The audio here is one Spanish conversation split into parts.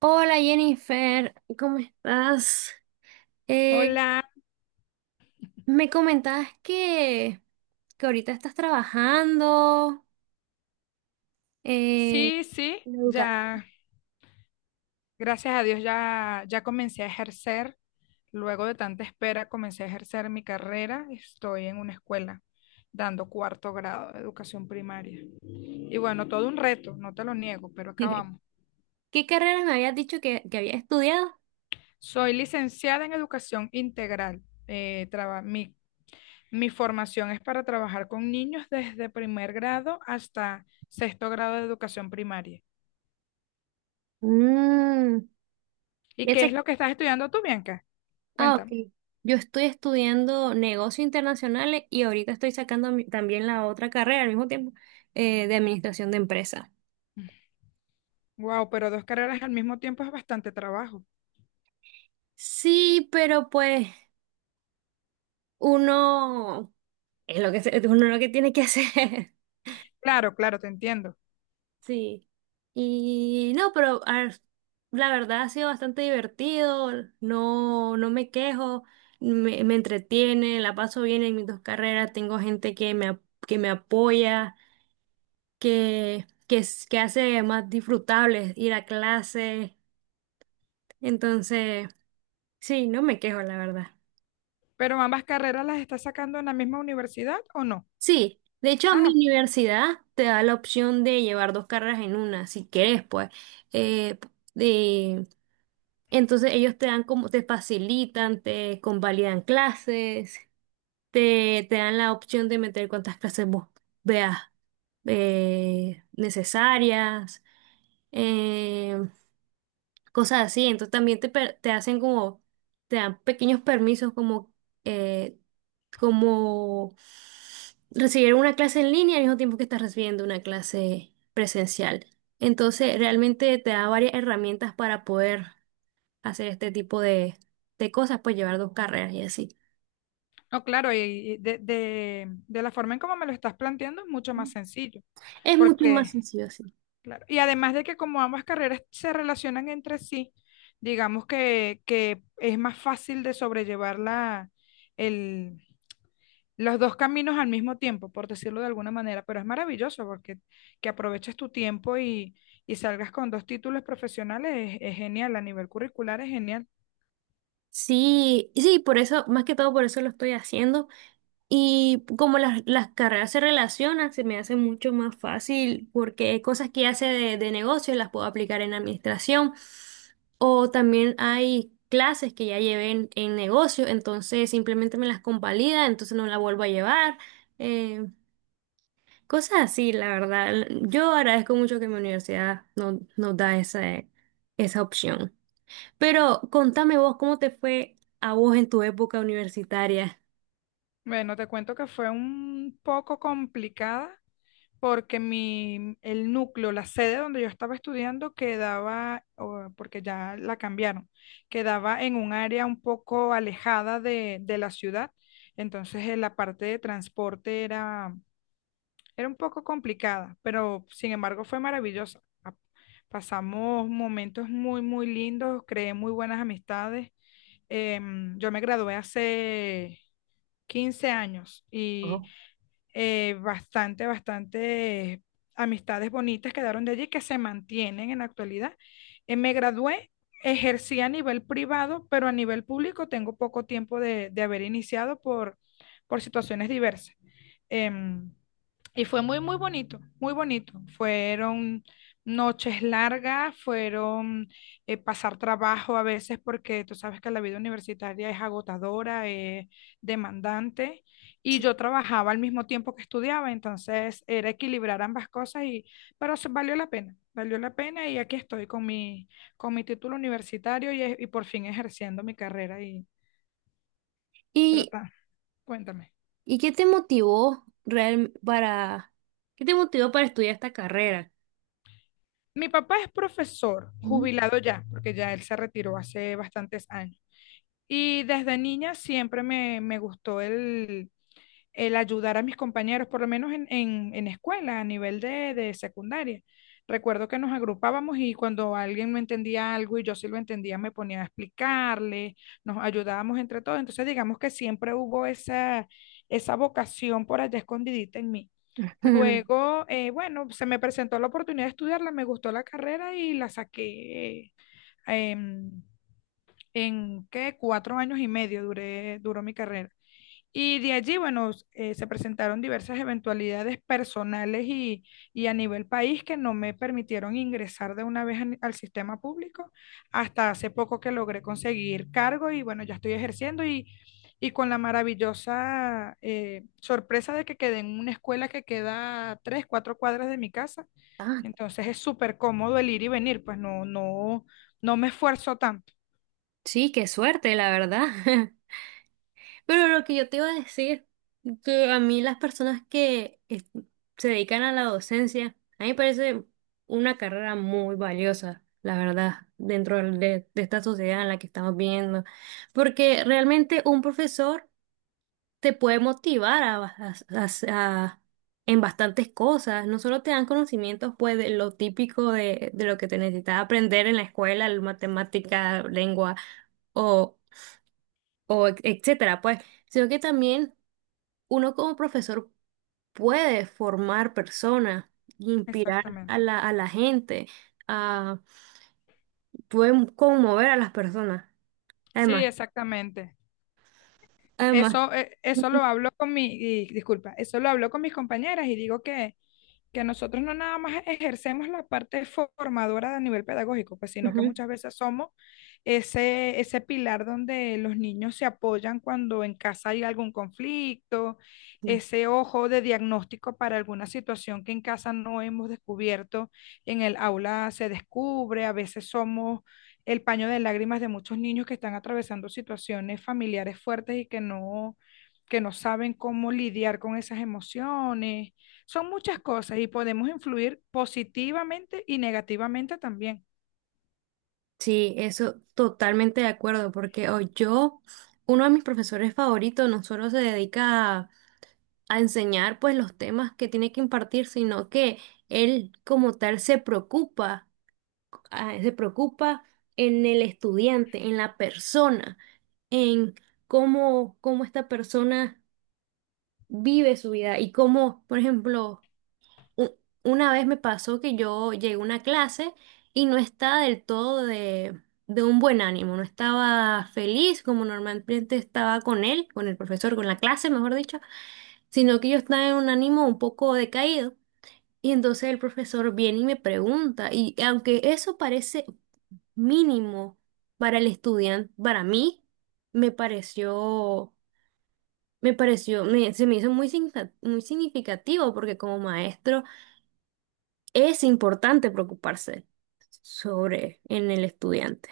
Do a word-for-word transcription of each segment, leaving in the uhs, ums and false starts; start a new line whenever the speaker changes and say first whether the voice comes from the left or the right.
right: Hola Jennifer, ¿cómo estás? Eh,
left: Hola,
right: me comentabas que, que ahorita estás trabajando eh,
left: sí, sí,
right: en educar.
left: ya, gracias a Dios ya, ya comencé a ejercer. Luego de tanta espera, comencé a ejercer mi carrera. Estoy en una escuela dando cuarto grado de educación primaria. Y bueno, todo un reto, no te lo niego, pero acabamos.
right: ¿Qué carreras me habías dicho que, que había estudiado?
left: Soy licenciada en educación integral. Eh, traba- mi, mi formación es para trabajar con niños desde primer grado hasta sexto grado de educación primaria.
right: Mm,
left: ¿Y
right: ya
left: qué es
right: sé-
left: lo que estás estudiando tú, Bianca?
right: Ah, ok.
left: Cuéntame.
right: Yo estoy estudiando negocios internacionales y ahorita estoy sacando mi- también la otra carrera al mismo tiempo eh, de administración de empresas.
left: Wow, pero dos carreras al mismo tiempo es bastante trabajo.
right: Sí, pero pues uno es lo que, se- uno es lo que tiene que hacer.
left: Claro, claro, te entiendo.
right: Sí. Y no, pero a ver, la verdad ha sido bastante divertido, no, no me quejo, me, me entretiene, la paso bien en mis dos carreras, tengo gente que me, ap- que me apoya, que, que, es- que hace más disfrutable ir a clase. Entonces, sí, no me quejo, la verdad.
left: ¿Pero ambas carreras las estás sacando en la misma universidad o no?
right: Sí, de hecho mi
left: Ah,
right: universidad te da la opción de llevar dos carreras en una, si quieres, pues. Eh, Entonces ellos te dan como, te facilitan, te convalidan clases, te, te dan la opción de meter cuantas clases vos veas eh, necesarias, eh, cosas así. Entonces también te, per- te hacen como, te dan pequeños permisos como, eh, como recibir una clase en línea al mismo tiempo que estás recibiendo una clase presencial. Entonces realmente te da varias herramientas para poder hacer este tipo de, de cosas, pues llevar dos carreras y así.
left: no, claro, y y de, de, de la forma en como me lo estás planteando es mucho más sencillo,
right: Es mucho más
left: porque,
right: sencillo así.
left: claro, y además de que como ambas carreras se relacionan entre sí, digamos que, que es más fácil de sobrellevar la, el los dos caminos al mismo tiempo, por decirlo de alguna manera, pero es maravilloso porque que aproveches tu tiempo y, y salgas con dos títulos profesionales es, es genial, a nivel curricular es genial.
right: Sí, y sí, por eso, más que todo por eso lo estoy haciendo. Y como las, las carreras se relacionan, se me hace mucho más fácil porque cosas que hace de, de negocio las puedo aplicar en administración. O también hay clases que ya llevé en, en negocio, entonces simplemente me las convalida, entonces no la vuelvo a llevar. eh, Cosas así, la verdad. Yo agradezco mucho que mi universidad no- nos da ese- esa opción. Pero contame vos, ¿cómo te fue a vos en tu época universitaria?
left: Bueno, te cuento que fue un poco complicada porque mi, el núcleo, la sede donde yo estaba estudiando quedaba, o- porque ya la cambiaron, quedaba en un área un poco alejada de, de la ciudad. Entonces, eh, la parte de transporte era Era un poco complicada, pero sin embargo fue maravillosa. A- Pasamos momentos muy, muy lindos, creé muy buenas amistades. Em, yo me gradué hace quince años y eh, bastante, bastante amistades bonitas quedaron de allí que se mantienen en la actualidad. Eh, me gradué, ejercí a nivel privado, pero a nivel público tengo poco tiempo de, de haber iniciado por, por situaciones diversas. Em, y fue muy, muy bonito, muy bonito. Fueron noches largas, fueron eh, pasar trabajo a veces porque tú sabes que la vida universitaria es agotadora, es demandante. Y
right: Sí.
left: yo trabajaba al mismo tiempo que estudiaba, entonces era equilibrar ambas cosas, y, pero se- valió la pena, valió la pena y aquí estoy con mi, con mi título universitario y, e- y por fin ejerciendo mi carrera y
right: ¿Y,
left: trata. Cuéntame.
right: y qué te motivó real para, qué te motivó para estudiar esta carrera?
left: Mi papá es profesor,
right: Mm,
left: jubilado ya, porque ya él se retiró hace bastantes años. Y desde niña siempre me, me gustó el, el ayudar a mis compañeros, por lo menos en, en, en escuela, a nivel de, de secundaria. Recuerdo que nos agrupábamos y cuando alguien no entendía algo y yo sí lo entendía, me ponía a explicarle, nos ayudábamos entre todos. Entonces, digamos que siempre hubo esa, esa vocación por allá escondidita en mí. Luego, eh, bueno, se me presentó la oportunidad de estudiarla, me gustó la carrera y la saqué eh, en, en, ¿qué? Cuatro años y medio duré, duró mi carrera. Y de allí, bueno, s- eh, se presentaron diversas eventualidades personales y, y a nivel país que no me permitieron ingresar de una vez an- al sistema público hasta hace poco que logré conseguir cargo y bueno, ya estoy ejerciendo y, y con la maravillosa eh, sorpresa de que quedé en una escuela que queda a tres, cuatro cuadras de mi casa.
right: Ah,
left: Entonces es súper cómodo el ir y venir, pues no, no, no me esfuerzo tanto.
right: sí, qué suerte, la verdad. Pero
left: Sí,
right: lo que yo te iba a decir, que a mí las personas que eh, se dedican a la docencia, a mí me parece una carrera muy valiosa, la verdad, dentro de, de esta sociedad en la que estamos viendo, porque realmente un profesor te puede motivar a, a- a- a- en bastantes cosas, no solo te dan conocimientos, pues, de lo típico de, de lo que te necesitas aprender en la escuela, matemática, lengua o, o et- etcétera, pues, sino que también uno como profesor puede formar personas, inspirar a
left: exactamente.
right: la, a la gente, a, puede conmover a las personas.
left: Sí,
right: Además,
left: exactamente.
right: además.
left: Eso, eh, eso lo
right: Ujú,
left: hablo con mi, y disculpa, eso lo hablo con mis compañeras y digo que, que nosotros no nada más ejercemos la parte formadora a nivel pedagógico, pues, sino que
right: ujú.
left: muchas veces somos ese, ese pilar donde los niños se apoyan cuando en casa hay algún conflicto, ese ojo de diagnóstico para alguna situación que en casa no hemos descubierto, en el aula se descubre, a veces somos el paño de lágrimas de muchos niños que están atravesando situaciones familiares fuertes y que no, que no saben cómo lidiar con esas emociones. Son muchas cosas y podemos influir positivamente y negativamente también.
right: Sí, eso totalmente de acuerdo, porque o yo, uno de mis profesores favoritos, no solo se dedica a, a enseñar pues los temas que tiene que impartir, sino que él como tal se preocupa ah, se preocupa en el estudiante, en la persona, en cómo, cómo esta persona vive su vida y cómo, por ejemplo, u- una vez me pasó que yo llegué a una clase y no estaba del todo de, de un buen ánimo, no estaba feliz como normalmente estaba con él, con el profesor, con la clase, mejor dicho, sino que yo estaba en un ánimo un poco decaído. Y entonces el profesor viene y me pregunta, y aunque eso parece mínimo para el estudiante, para mí, me pareció, me pareció, me- se me hizo muy, signa- muy significativo porque como maestro es importante preocuparse sobre en el estudiante.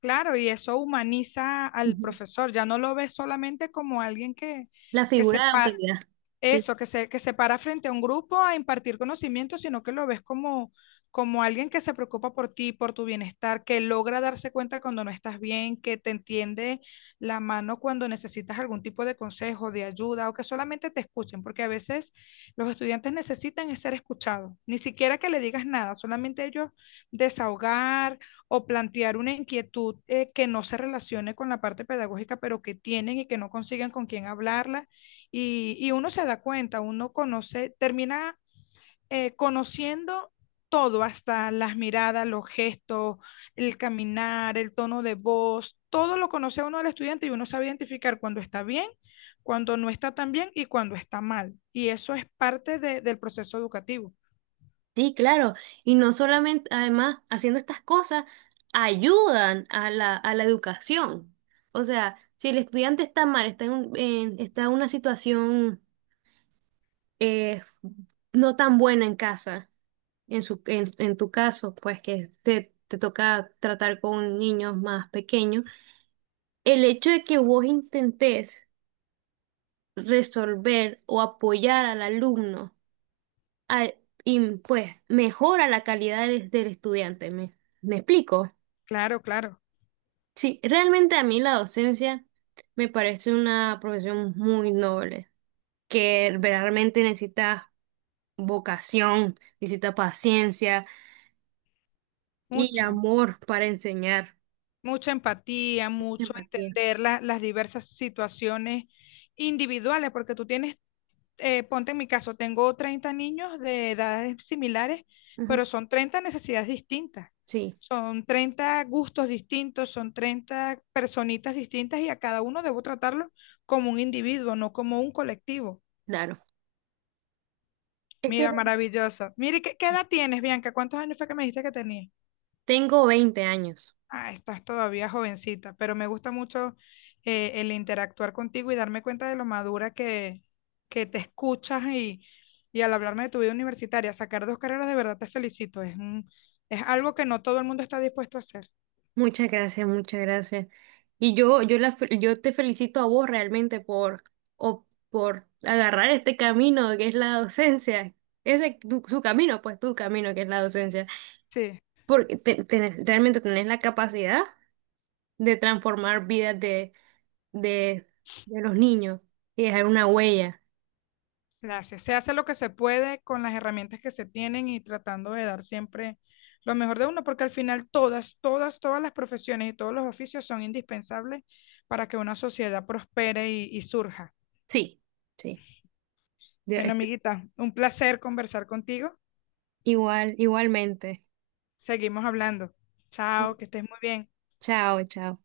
left: Claro, y eso humaniza al
right: Ujú.
left: profesor, ya no lo ves solamente como alguien que,
right: La
left: que se,
right: figura de
left: pa-
right: autoridad. Sí,
left: Eso, que se, que se para frente a un grupo a impartir conocimiento, sino que lo ves como, como alguien que se preocupa por ti, por tu bienestar, que logra darse cuenta cuando no estás bien, que te entiende la mano cuando necesitas algún tipo de consejo, de ayuda o que solamente te escuchen, porque a veces los estudiantes necesitan es ser escuchados, ni siquiera que le digas nada, solamente ellos desahogar o plantear una inquietud eh, que no se relacione con la parte pedagógica, pero que tienen y que no consiguen con quién hablarla y, y uno se da cuenta, uno conoce, termina eh, conociendo todo, hasta las miradas, los gestos, el caminar, el tono de voz, todo lo conoce uno del estudiante y uno sabe identificar cuando está bien, cuando no está tan bien y cuando está mal. Y eso es parte de- del proceso educativo.
right: sí, claro. Y no solamente, además, haciendo estas cosas, ayudan a la, a la educación. O sea, si el estudiante está mal, está en, un- en- está en una situación eh, no tan buena en casa. En su, en, en tu caso, pues que te, te toca tratar con niños más pequeños, el hecho de que vos intentes resolver o apoyar al alumno, a- y, pues mejora la calidad del, del estudiante. ¿Me, me explico?
left: Claro, claro,
right: Sí, realmente a mí la docencia me parece una profesión muy noble, que realmente necesita vocación, necesita paciencia. Y
left: mucha,
right: amor para enseñar.
left: mucha empatía, mucho
right: Empatía.
left: entender la- las diversas situaciones individuales, porque tú tienes eh, ponte en mi caso, tengo treinta niños de edades similares,
right: Ujú.
left: pero son treinta necesidades distintas,
right: Sí,
left: son treinta gustos distintos, son treinta personitas distintas y a cada uno debo tratarlo como un individuo, no como un colectivo.
right: claro. Es que
left: Mira, maravilloso. Mire, ¿qué, qué, edad tienes, Bianca? ¿Cuántos años fue que me dijiste que tenías?
right: tengo veinte años.
left: Ah, estás todavía jovencita, pero me gusta mucho eh, el interactuar contigo y darme cuenta de lo madura que, que te escuchas y, y al hablarme de tu vida universitaria, sacar dos carreras de verdad te felicito. Es un- es algo que no todo el mundo está dispuesto a hacer.
right: Muchas gracias, muchas gracias. Y yo, yo, la, fe- yo te felicito a vos realmente por, o, por agarrar este camino que es la docencia. Ese, tu- su camino, pues tu camino que es la docencia.
left: Sí,
right: Porque te- tenés- realmente tenés la capacidad de transformar vidas de, de, de los niños y dejar una huella.
left: gracias. Se hace lo que se puede con las herramientas que se tienen y tratando de dar siempre lo mejor de uno, porque al final todas, todas, todas las profesiones y todos los oficios son indispensables para que una sociedad prospere y y surja.
right: Sí, sí.
left: Bueno, amiguita, un placer conversar contigo.
right: Igual, igualmente.
left: Seguimos hablando. Chao, que estés muy bien.
right: Chao, chao.